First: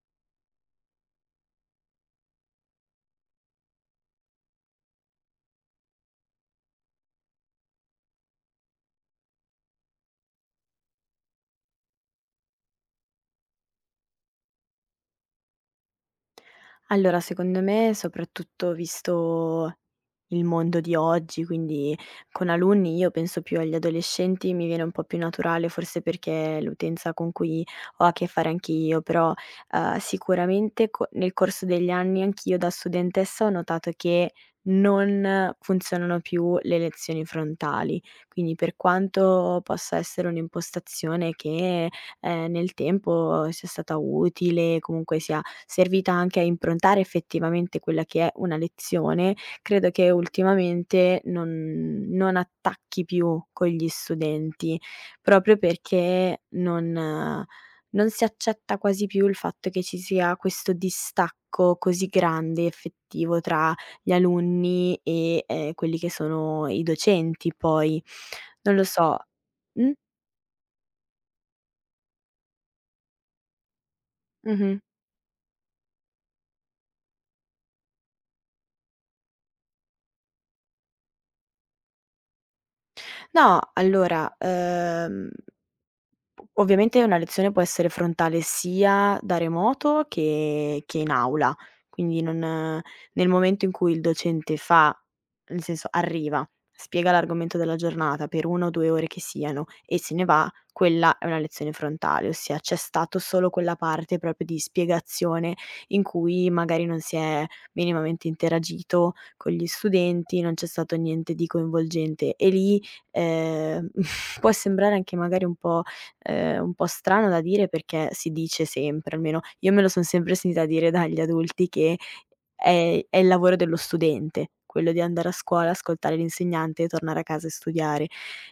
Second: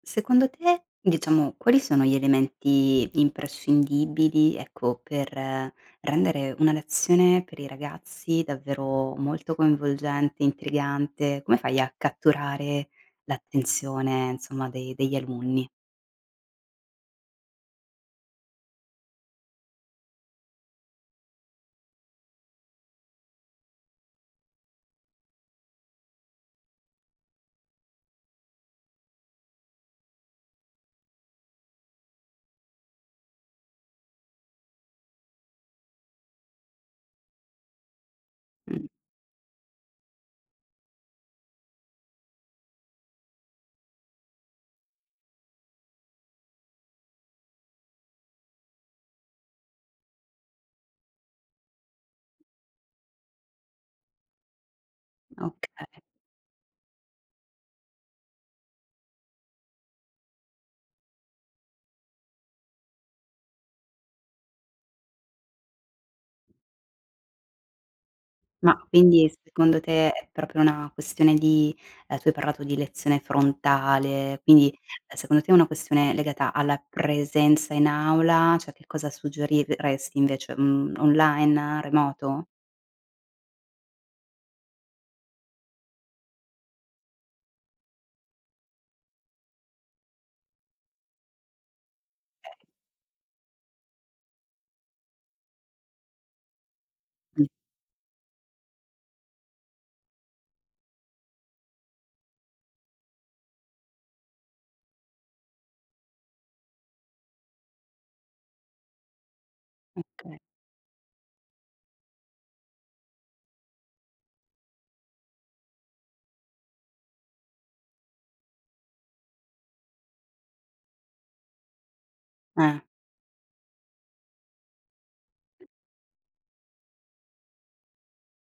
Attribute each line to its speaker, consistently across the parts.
Speaker 1: Secondo te, diciamo, quali sono gli elementi imprescindibili, ecco, per rendere una lezione per i ragazzi davvero molto coinvolgente, intrigante? Come fai a catturare l'attenzione, insomma, dei degli alunni?
Speaker 2: Allora, secondo me, soprattutto visto il mondo di oggi, quindi con alunni io penso più agli adolescenti, mi viene un po' più naturale, forse perché è l'utenza con cui ho a che fare anch'io, però, sicuramente co nel corso degli anni anch'io da studentessa ho notato che non funzionano più le lezioni frontali. Quindi per
Speaker 1: Mh,
Speaker 2: quanto possa essere un'impostazione che, nel tempo sia stata utile, comunque sia servita anche a improntare effettivamente quella che è una lezione, credo che ultimamente non attacchi più con gli studenti, proprio
Speaker 1: okay.
Speaker 2: perché non si accetta quasi più il fatto che ci sia questo distacco così grande, effettivo tra gli alunni e, quelli che sono i docenti poi. Non
Speaker 1: Ma
Speaker 2: lo so.
Speaker 1: quindi secondo
Speaker 2: Mh?
Speaker 1: te è proprio una questione di tu hai parlato di lezione frontale, quindi,
Speaker 2: Mh-mh.
Speaker 1: secondo te è una questione legata alla presenza in aula? Cioè che cosa suggeriresti invece, online, remoto?
Speaker 2: No, allora, ovviamente una lezione può essere frontale sia da remoto che in aula, quindi non nel momento in cui il docente fa, nel senso, arriva, spiega
Speaker 1: Mh,
Speaker 2: l'argomento della giornata per 1 o 2 ore che siano e se ne va, quella è una lezione frontale, ossia c'è stato solo quella parte proprio di spiegazione in cui magari non si è minimamente interagito con gli
Speaker 1: okay.
Speaker 2: studenti, non c'è stato niente di coinvolgente e lì, ehm, può sembrare anche magari un po' strano da dire, perché si dice sempre, almeno io me lo son sempre sentita dire dagli adulti, che
Speaker 1: Eh.
Speaker 2: è il lavoro dello studente, quello di andare a scuola, ascoltare l'insegnante e tornare a casa e studiare.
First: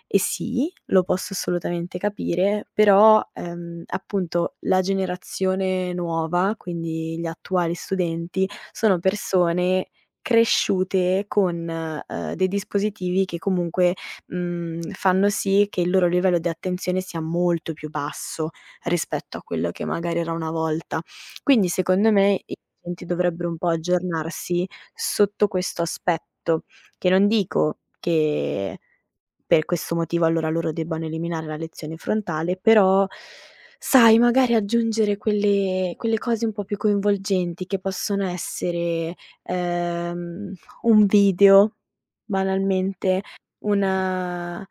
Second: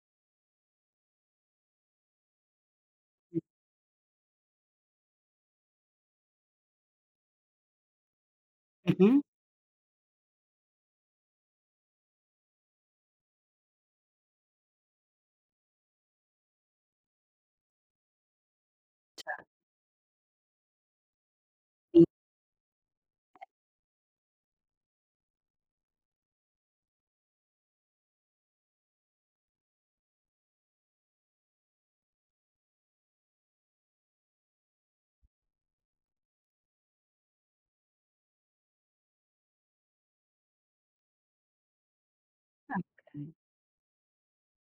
Speaker 2: E sì, lo posso assolutamente capire, però, appunto la generazione nuova, quindi gli attuali studenti, sono
Speaker 1: Mh-mh.
Speaker 2: persone cresciute con, dei dispositivi che comunque, fanno sì che il loro livello di attenzione sia molto più basso rispetto a quello che magari era una volta. Quindi
Speaker 1: Sì.
Speaker 2: secondo me i docenti dovrebbero un po' aggiornarsi sotto questo aspetto, che non dico che per questo motivo allora loro debbano eliminare la lezione frontale, però sai, magari aggiungere quelle cose un po' più coinvolgenti che possono essere, ehm, un video banalmente, una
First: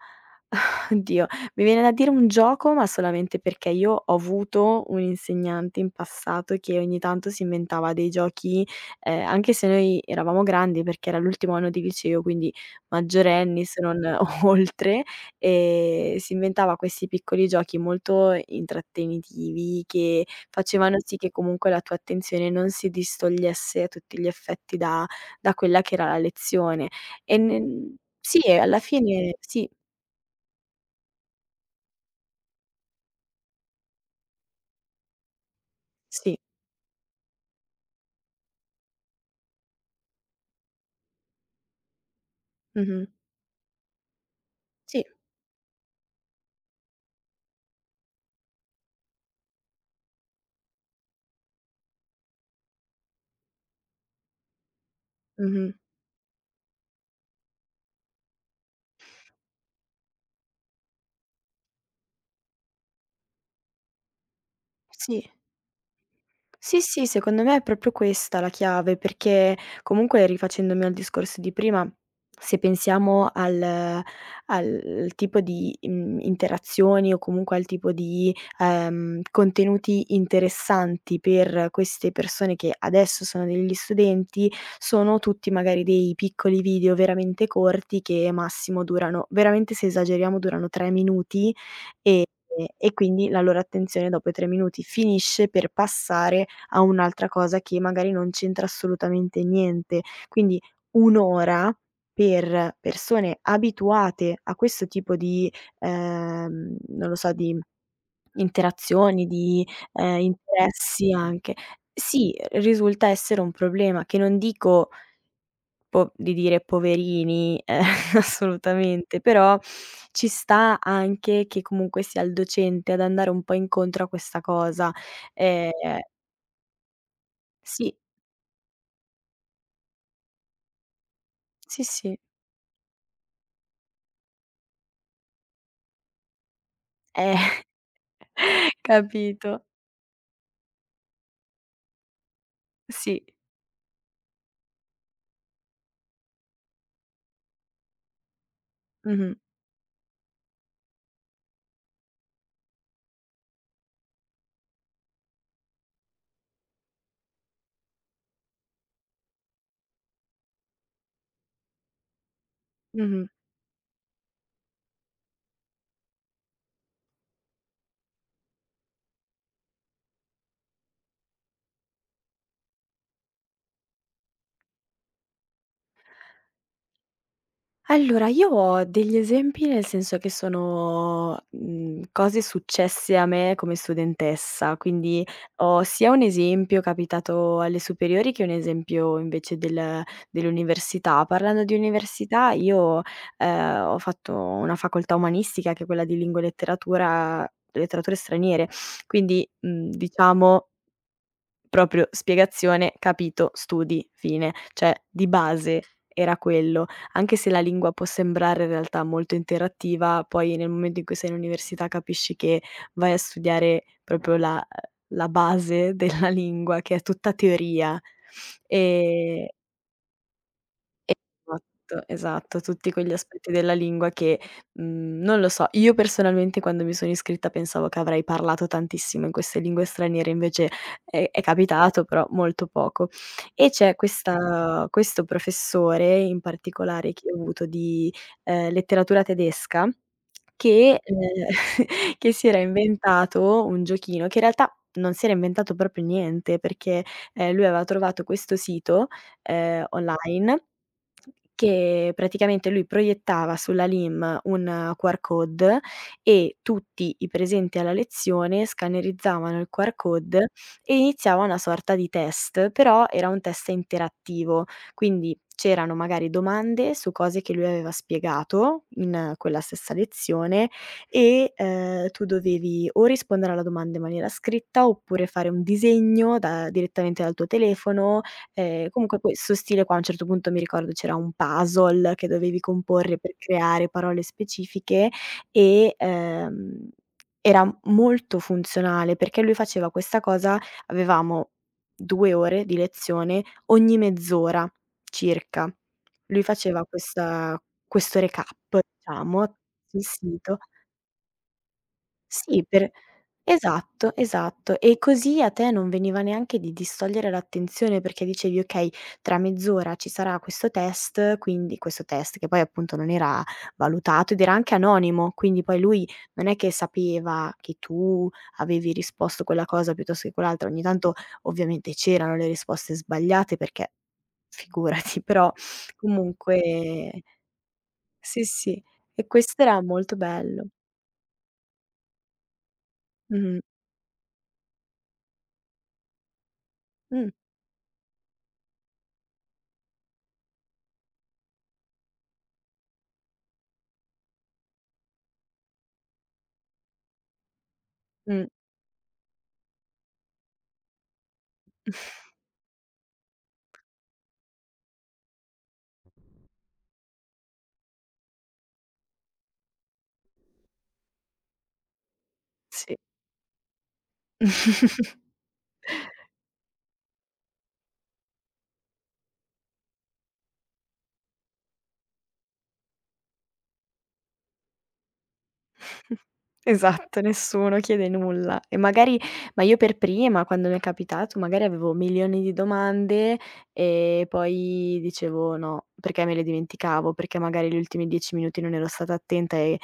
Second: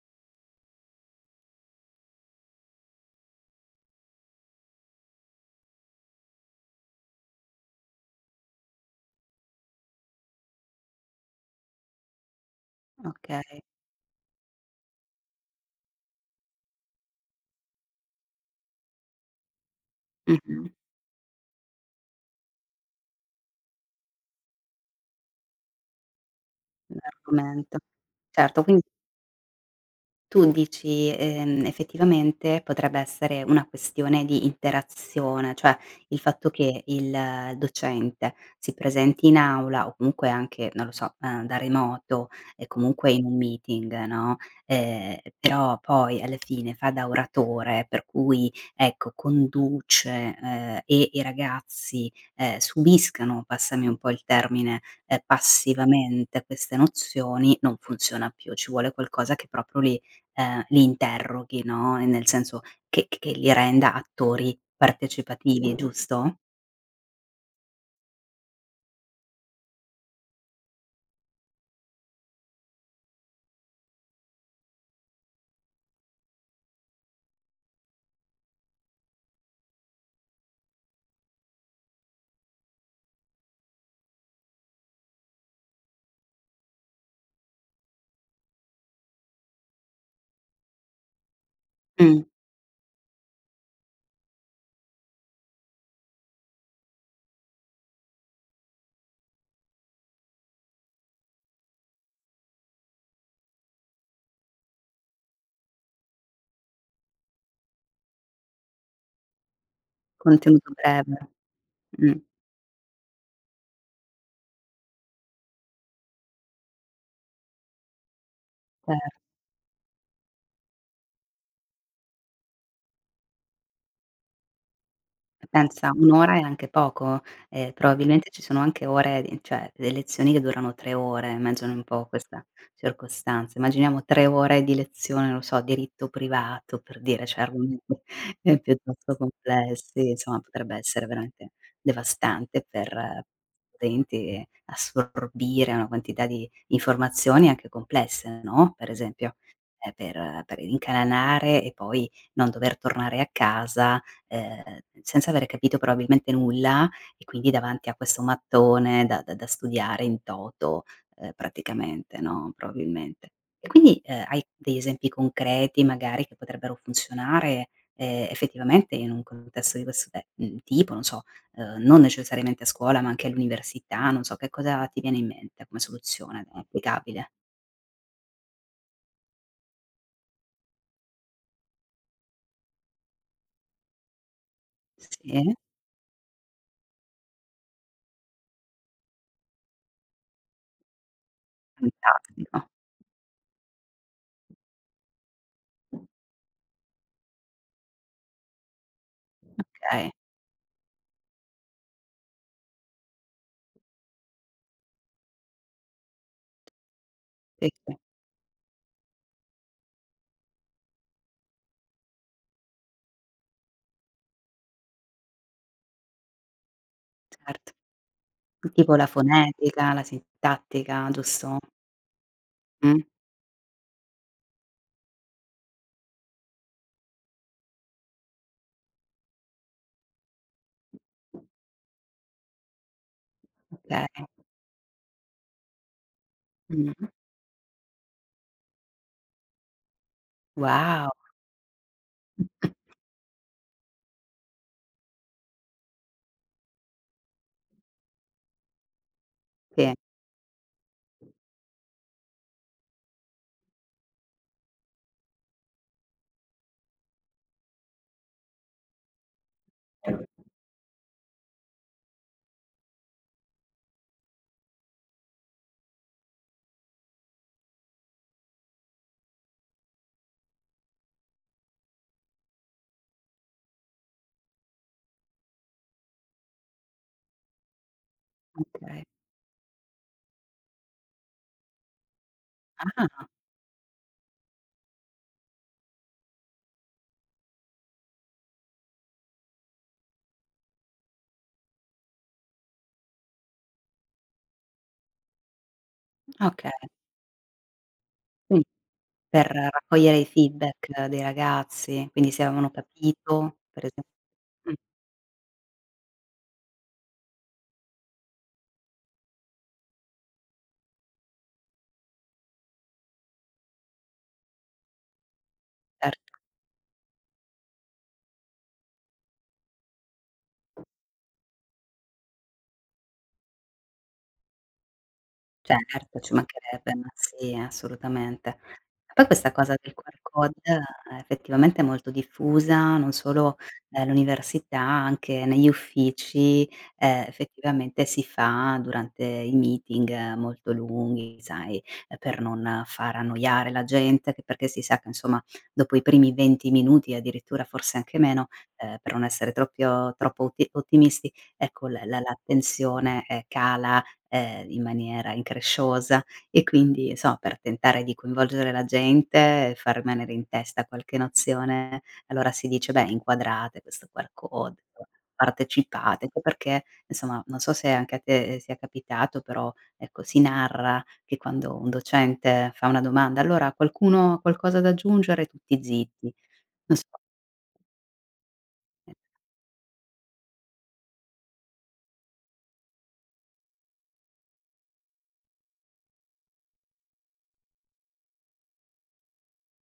Speaker 2: oddio, mi viene da dire un gioco, ma solamente perché io ho avuto un insegnante in passato che ogni tanto si inventava dei giochi, anche se noi eravamo grandi perché era l'ultimo anno di liceo, quindi
Speaker 1: Okay. Okay.
Speaker 2: maggiorenni se non oltre, si inventava questi piccoli giochi molto intrattenitivi che
Speaker 1: Mh-mh.
Speaker 2: facevano sì che comunque la tua attenzione non si distogliesse a tutti gli effetti da quella che era la lezione. E
Speaker 1: L'argomento.
Speaker 2: n sì, e
Speaker 1: Certo,
Speaker 2: alla
Speaker 1: quindi
Speaker 2: fine sì,
Speaker 1: tu dici, effettivamente potrebbe essere una questione di interazione, cioè il
Speaker 2: sì.
Speaker 1: fatto che il docente si presenti in aula o comunque anche, non lo so, da remoto e
Speaker 2: Mh-mh.
Speaker 1: comunque in un meeting, no,
Speaker 2: Sì.
Speaker 1: però poi alla fine fa da oratore, per cui ecco conduce, e i ragazzi, subiscano, passami un po' il termine,
Speaker 2: Mh-mh.
Speaker 1: passivamente queste nozioni, non funziona più. Ci vuole qualcosa che proprio li li interroghi, no, nel senso che li renda attori
Speaker 2: Sì.
Speaker 1: partecipativi, giusto?
Speaker 2: Sì, sì, secondo me è proprio questa la chiave, perché comunque, rifacendomi al discorso di prima, se pensiamo al tipo di, interazioni, o comunque al tipo di, contenuti interessanti per queste persone che adesso sono degli studenti, sono tutti magari dei piccoli video veramente corti che massimo durano, veramente, se esageriamo, durano 3 minuti, ehm,
Speaker 1: Mh,
Speaker 2: e quindi la loro attenzione dopo i 3 minuti finisce per passare a un'altra cosa che magari non c'entra assolutamente niente. Quindi 1 ora per persone abituate a questo tipo di, non lo so, di interazioni, di,
Speaker 1: contenuto
Speaker 2: interessi
Speaker 1: breve.
Speaker 2: anche,
Speaker 1: Mh,
Speaker 2: sì, risulta essere un problema che non dico, po di dire: "Poverini",
Speaker 1: ce
Speaker 2: assolutamente, però ci sta anche che comunque sia il docente ad andare un po' incontro a questa cosa. Ehm
Speaker 1: pensa, 1 ora è anche poco,
Speaker 2: sì,
Speaker 1: probabilmente ci sono anche ore di cioè le lezioni che durano 3 ore, immagino
Speaker 2: sì,
Speaker 1: un po'
Speaker 2: sì.
Speaker 1: questa circostanza. Immaginiamo 3 ore di lezione, non lo so, diritto privato per dire, cioè
Speaker 2: Eh,
Speaker 1: argomenti, piuttosto
Speaker 2: capito.
Speaker 1: complessi, insomma potrebbe essere veramente devastante per
Speaker 2: Sì.
Speaker 1: studenti e assorbire una quantità di informazioni anche complesse, no, per
Speaker 2: Mh-mh.
Speaker 1: esempio, per incanalare e poi non dover tornare a casa senza avere capito probabilmente nulla e quindi davanti a questo mattone da studiare in toto, praticamente, no,
Speaker 2: Mh-mh.
Speaker 1: probabilmente. E quindi, hai degli esempi concreti magari che potrebbero funzionare, effettivamente in un contesto di questo te tipo, non so, non necessariamente a scuola, ma anche all'università, non so, che cosa ti viene in mente come soluzione applicabile?
Speaker 2: Allora, io ho degli esempi, nel senso che sono, cose successe a me come studentessa, quindi
Speaker 1: Sì,
Speaker 2: ho sia un esempio capitato alle superiori che un esempio invece dell'università. Parlando di università,
Speaker 1: fantastico,
Speaker 2: io, ho fatto una facoltà umanistica che è quella di lingua e letteratura letterature straniere, quindi,
Speaker 1: okay.
Speaker 2: diciamo, proprio spiegazione, capito, studi, fine. Cioè, di base era quello. Anche se la
Speaker 1: Sì,
Speaker 2: lingua
Speaker 1: sì,
Speaker 2: può sembrare in realtà molto interattiva, poi nel momento in cui sei in università capisci che vai a studiare proprio la base della lingua, che è tutta
Speaker 1: certo.
Speaker 2: teoria.
Speaker 1: Tipo la
Speaker 2: Ehm
Speaker 1: fonetica, la sintattica, giusto?
Speaker 2: Esatto, esatto, tutti
Speaker 1: Mh,
Speaker 2: quegli aspetti della lingua che, non lo so, io personalmente, quando mi sono iscritta, pensavo che avrei parlato tantissimo in queste lingue straniere, invece è capitato, però molto poco. E c'è
Speaker 1: okay.
Speaker 2: questa questo professore in
Speaker 1: Mh.
Speaker 2: particolare che ho avuto di, letteratura tedesca che
Speaker 1: Wow!
Speaker 2: che si era inventato un giochino, che in realtà non si era inventato proprio niente, perché, lui aveva trovato questo sito,
Speaker 1: Sì,
Speaker 2: online, che praticamente lui proiettava sulla LIM un QR code e tutti i presenti alla lezione scannerizzavano il QR code, e iniziava una sorta di test, però era un test interattivo, quindi c'erano magari domande su cose che lui aveva spiegato in quella stessa lezione, e, tu dovevi o rispondere alla domanda in maniera scritta oppure fare un disegno da direttamente dal tuo telefono. Ehm,
Speaker 1: okay.
Speaker 2: comunque questo stile qua, a un certo punto mi ricordo c'era un puzzle che dovevi comporre
Speaker 1: Ah,
Speaker 2: per creare parole specifiche, e, era molto funzionale, perché lui faceva questa cosa: avevamo 2 ore di lezione, ogni mezz'ora circa lui
Speaker 1: okay.
Speaker 2: faceva questa questo recap,
Speaker 1: Quindi per
Speaker 2: diciamo, sul
Speaker 1: raccogliere i
Speaker 2: sito.
Speaker 1: feedback dei ragazzi, quindi se
Speaker 2: Sì,
Speaker 1: avevano
Speaker 2: per
Speaker 1: capito, per esem
Speaker 2: esatto,
Speaker 1: mh,
Speaker 2: esatto. E così a te non veniva neanche di distogliere l'attenzione perché dicevi: "Okay, tra mezz'ora ci sarà questo test, quindi"; questo test che poi appunto non era valutato ed era anche anonimo, quindi poi lui
Speaker 1: certo.
Speaker 2: non è che sapeva che tu avevi risposto quella cosa piuttosto che quell'altra. Ogni tanto ovviamente c'erano le risposte sbagliate, perché figurati, però
Speaker 1: Certo, ci mancherebbe, ma
Speaker 2: comunque
Speaker 1: sì,
Speaker 2: sì,
Speaker 1: assolutamente.
Speaker 2: sì.
Speaker 1: Poi
Speaker 2: E
Speaker 1: questa
Speaker 2: questo
Speaker 1: cosa
Speaker 2: era
Speaker 1: del
Speaker 2: molto
Speaker 1: QR code
Speaker 2: bello.
Speaker 1: effettivamente è molto diffusa, non solo,
Speaker 2: Mh-mh.
Speaker 1: all'università, anche negli uffici, effettivamente si fa durante i meeting molto lunghi, sai, per non far annoiare la gente, che perché si sa che insomma dopo i primi 20 minuti, addirittura forse anche
Speaker 2: Mh,
Speaker 1: meno, per non essere troppio troppo oti ottimisti, ecco
Speaker 2: mh.
Speaker 1: l'attenzione, cala in maniera incresciosa e quindi per tentare di coinvolgere la gente e far rimanere in testa qualche nozione, allora si dice:
Speaker 2: Sì.
Speaker 1: "Beh, inquadrate questo QR code, partecipate", anche perché insomma, non so se anche a te sia capitato, però ecco, si narra che quando un docente fa una domanda: "Allora qualcuno ha qualcosa da aggiungere?" Tutti zitti. Non so,
Speaker 2: Esatto, nessuno chiede nulla. E magari, ma io per prima, quando mi è capitato, magari avevo milioni di domande e poi dicevo no, perché me le dimenticavo, perché magari gli ultimi 10 minuti non ero stata attenta, e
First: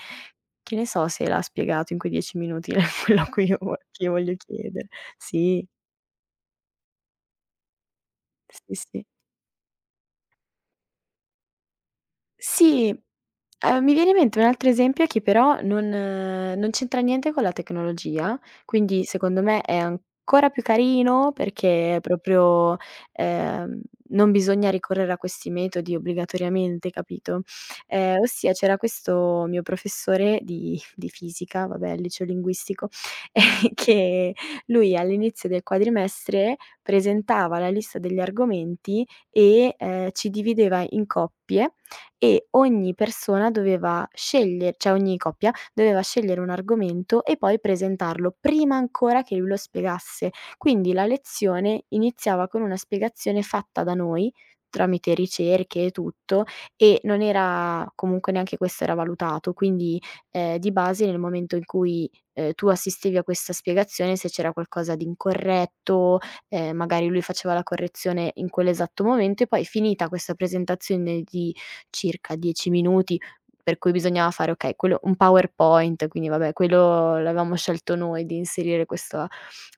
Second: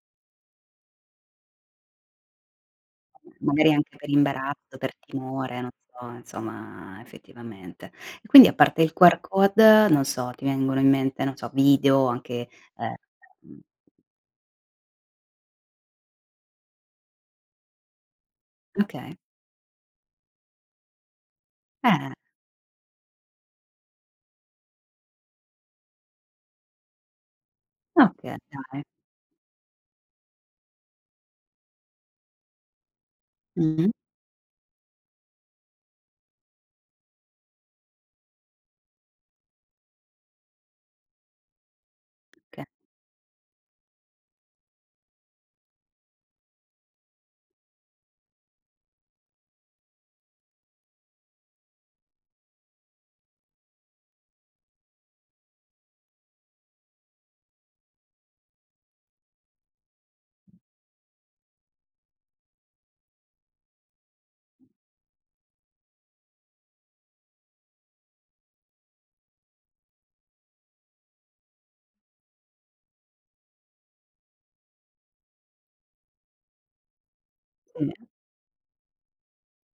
Speaker 2: che ne so se l'ha spiegato in quei 10 minuti quello a cui io
Speaker 1: magari
Speaker 2: vo
Speaker 1: anche
Speaker 2: che
Speaker 1: per
Speaker 2: io voglio
Speaker 1: imbarazzo,
Speaker 2: chiedere.
Speaker 1: per timore,
Speaker 2: Sì,
Speaker 1: non so, insomma, effettivamente. E quindi a
Speaker 2: sì,
Speaker 1: parte il
Speaker 2: sì.
Speaker 1: QR code, non so, ti vengono in mente, non so, video anche,
Speaker 2: Sì,
Speaker 1: ehm, mhmm,
Speaker 2: mi viene in mente un altro esempio che però non c'entra niente con la tecnologia, quindi
Speaker 1: okay.
Speaker 2: secondo me è ancora più carino, perché
Speaker 1: Eh,
Speaker 2: proprio, ehm, non bisogna ricorrere a questi metodi obbligatoriamente, capito? Ehm,
Speaker 1: okay,
Speaker 2: ossia c'era
Speaker 1: dai.
Speaker 2: questo mio professore di fisica, vabbè, al liceo linguistico,
Speaker 1: Mh-mh,
Speaker 2: che lui all'inizio del quadrimestre presentava la lista degli argomenti, e, ci divideva in coppie, e
Speaker 1: okay,
Speaker 2: ogni persona doveva, sceglier cioè ogni coppia, doveva scegliere un argomento e poi presentarlo prima ancora che lui lo spiegasse. Quindi la lezione iniziava con una spiegazione fatta da noi, tramite ricerche e tutto, e non era comunque, neanche questo era valutato, quindi, di base nel momento in cui, tu assistevi a questa spiegazione, se c'era qualcosa di incorretto, magari lui faceva la correzione in quell'esatto momento, e poi finita questa presentazione di circa 10 minuti, per cui bisognava fare, okay, quello, un PowerPoint, quindi vabbè, quello l'avevamo scelto
Speaker 1: sì.
Speaker 2: noi di inserire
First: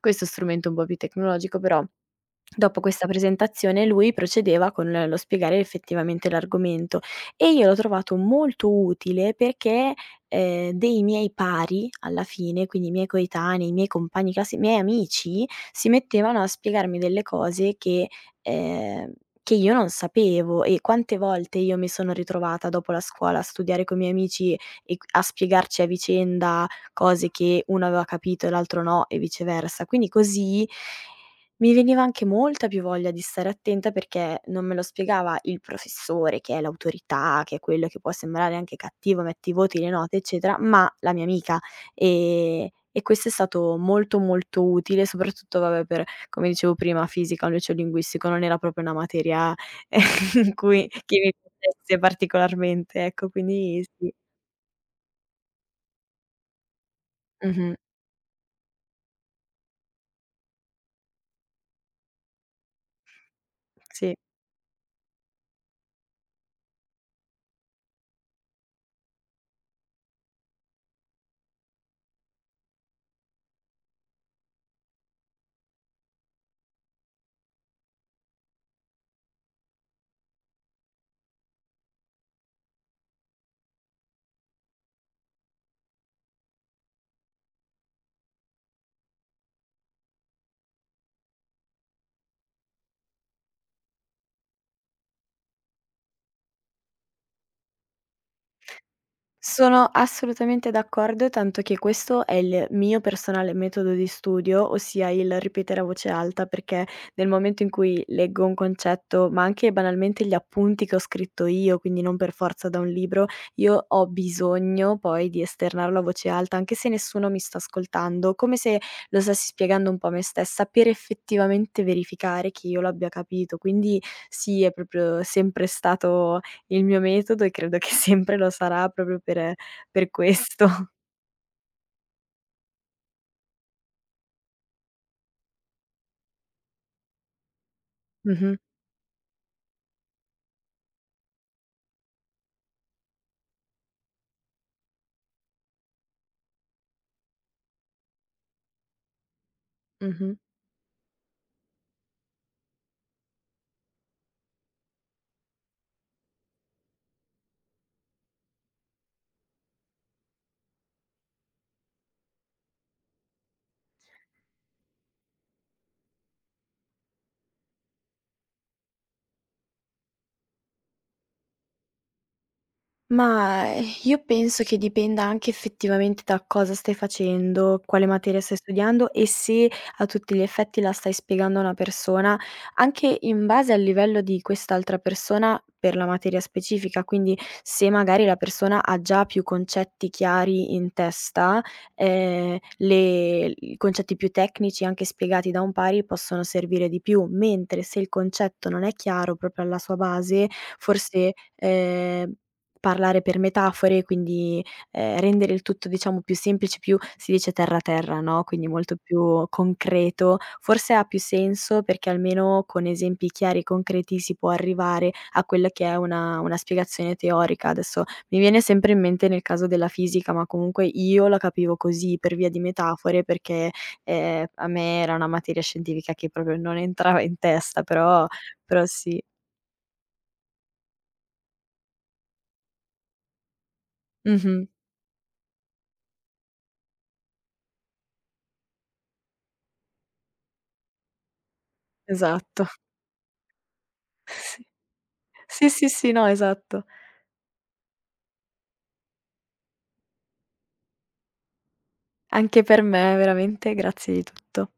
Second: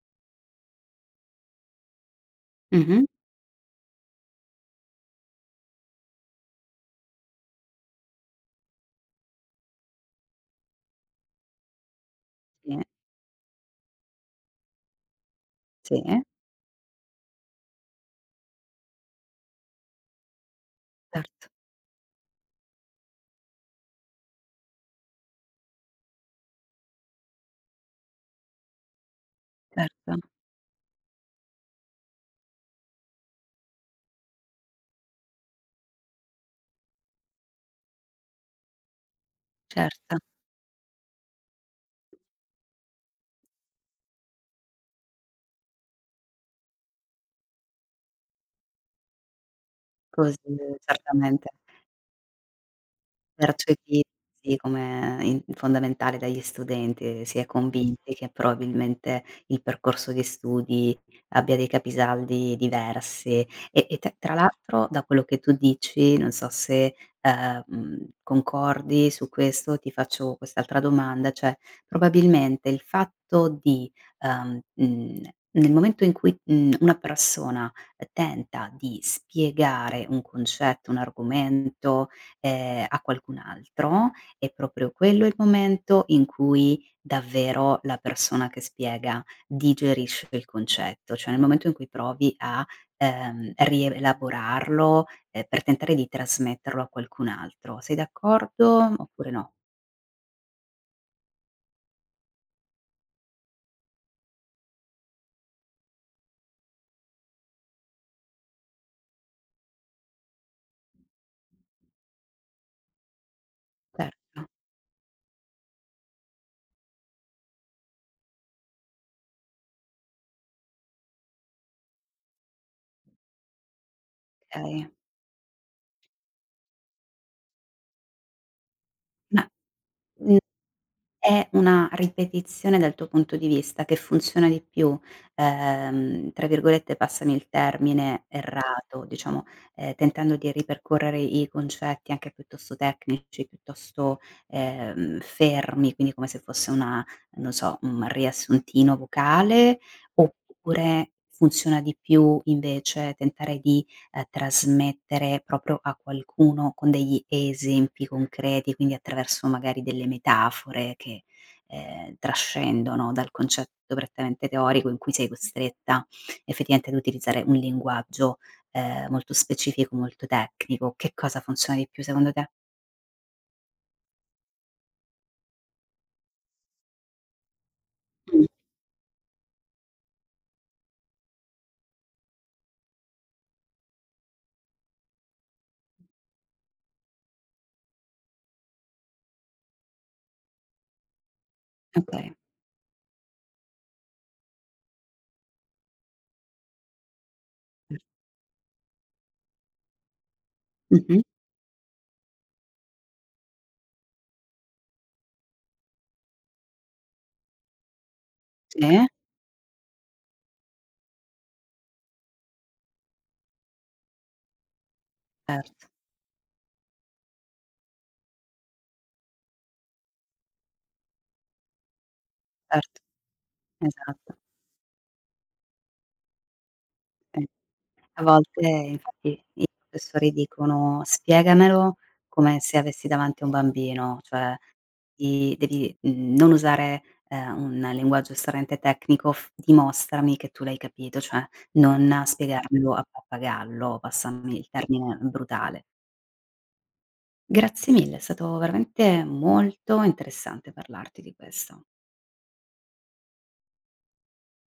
Speaker 2: questo strumento un po' più tecnologico, però. Dopo
Speaker 1: Mh-mh,
Speaker 2: questa presentazione lui procedeva con lo spiegare effettivamente l'argomento, e io l'ho trovato molto utile, perché, dei miei pari alla fine,
Speaker 1: sì,
Speaker 2: quindi i miei coetanei, i miei compagni classi, i miei amici, si
Speaker 1: sì,
Speaker 2: mettevano a spiegarmi delle cose ehm, che io non sapevo, e quante
Speaker 1: certo,
Speaker 2: volte io mi sono ritrovata dopo la scuola a studiare con i miei amici, e q a spiegarci a vicenda cose che uno aveva capito e l'altro no, e viceversa. Quindi
Speaker 1: certo,
Speaker 2: così mi veniva anche molta più voglia di stare attenta, perché non me lo spiegava il professore, che è l'autorità, che è quello che può sembrare anche cattivo, metti i voti, le note,
Speaker 1: certo.
Speaker 2: eccetera, ma la mia amica. E questo è stato molto, molto utile, soprattutto, vabbè, per, come dicevo prima, fisica, un liceo linguistico, non era proprio una materia eh,
Speaker 1: Così,
Speaker 2: in cui che mi
Speaker 1: certamente.
Speaker 2: piacesse particolarmente, ecco, quindi
Speaker 1: Percepiti
Speaker 2: sì.
Speaker 1: come in fondamentale dagli studenti, si è
Speaker 2: Mh-mh.
Speaker 1: convinti che probabilmente il percorso di studi abbia dei capisaldi diversi e
Speaker 2: Sì.
Speaker 1: t tra l'altro da quello che tu dici, non so se, concordi su questo, ti faccio quest'altra domanda, cioè probabilmente il fatto di, ehm, mhmm, nel momento in cui, una persona tenta di spiegare un concetto, un argomento, a qualcun altro, è proprio quello il momento in cui davvero la persona che spiega digerisce il concetto, cioè nel momento in cui provi a, rielaborarlo, per tentare di trasmetterlo a qualcun altro. Sei d'accordo oppure no?
Speaker 2: Sono assolutamente d'accordo, tanto che questo è il mio personale metodo di studio, ossia il ripetere a voce alta, perché nel momento in cui leggo un concetto, ma anche banalmente gli appunti che ho scritto io, quindi non per forza da un libro, io ho
Speaker 1: Certo.
Speaker 2: bisogno poi di esternarlo a voce alta, anche se nessuno mi sta ascoltando, come se lo stessi spiegando un po' a me stessa, per effettivamente verificare che io l'abbia capito. Quindi sì, è
Speaker 1: Okay.
Speaker 2: proprio sempre stato il mio metodo e credo che sempre lo sarà, proprio
Speaker 1: Ma
Speaker 2: per questo.
Speaker 1: È una ripetizione dal tuo punto di vista che funziona di più, tra virgolette, passami il termine,
Speaker 2: Mh-mh,
Speaker 1: "errato", diciamo, tentando di ripercorrere i concetti anche piuttosto tecnici, piuttosto, fermi, quindi come se fosse una non so, un riassuntino vocale,
Speaker 2: mh-mh.
Speaker 1: oppure funziona di più invece tentare di trasmettere proprio a qualcuno con degli esempi concreti, quindi attraverso magari delle metafore che, trascendono dal concetto prettamente teorico in cui sei costretta effettivamente ad utilizzare un linguaggio, molto specifico, molto tecnico. Che cosa funziona di più secondo te?
Speaker 2: Ma, io penso che dipenda anche effettivamente da cosa stai facendo, quale materia
Speaker 1: Mh,
Speaker 2: stai studiando, e se a tutti gli effetti la stai spiegando a una persona, anche in base al livello di quest'altra persona per la materia specifica. Quindi se magari la persona ha già più concetti chiari in testa,
Speaker 1: okay.
Speaker 2: le i concetti più tecnici anche spiegati da un pari possono servire di più, mentre se il concetto non è chiaro proprio alla sua base,
Speaker 1: Mh-mh.
Speaker 2: forse, parlare per metafore, quindi, rendere il tutto, diciamo, più semplice, più, si dice, terra terra, no, quindi molto
Speaker 1: Sì,
Speaker 2: più concreto. Forse ha più senso, perché almeno con esempi chiari e concreti si può arrivare a quella che
Speaker 1: certo,
Speaker 2: è una spiegazione teorica. Adesso mi viene sempre in mente nel caso della fisica, ma comunque io la capivo così per via di
Speaker 1: certo,
Speaker 2: metafore, perché,
Speaker 1: esatto,
Speaker 2: a me era una materia scientifica che proprio non entrava in
Speaker 1: sì.
Speaker 2: testa,
Speaker 1: A
Speaker 2: però
Speaker 1: volte
Speaker 2: però sì.
Speaker 1: infatti i professori dicono: "Spiegamelo come se avessi davanti a un bambino", cioè
Speaker 2: Mh-mh.
Speaker 1: i devi, non usare, un linguaggio estremamente tecnico, f dimostrami che tu l'hai capito, cioè non
Speaker 2: Esatto.
Speaker 1: spiegarmelo a pappagallo, passami
Speaker 2: Sì.
Speaker 1: il termine
Speaker 2: Sì,
Speaker 1: brutale.
Speaker 2: sì, sì, no, esatto.
Speaker 1: Grazie mille, è stato veramente molto interessante parlarti di questo.
Speaker 2: Anche per me, veramente, grazie di tutto.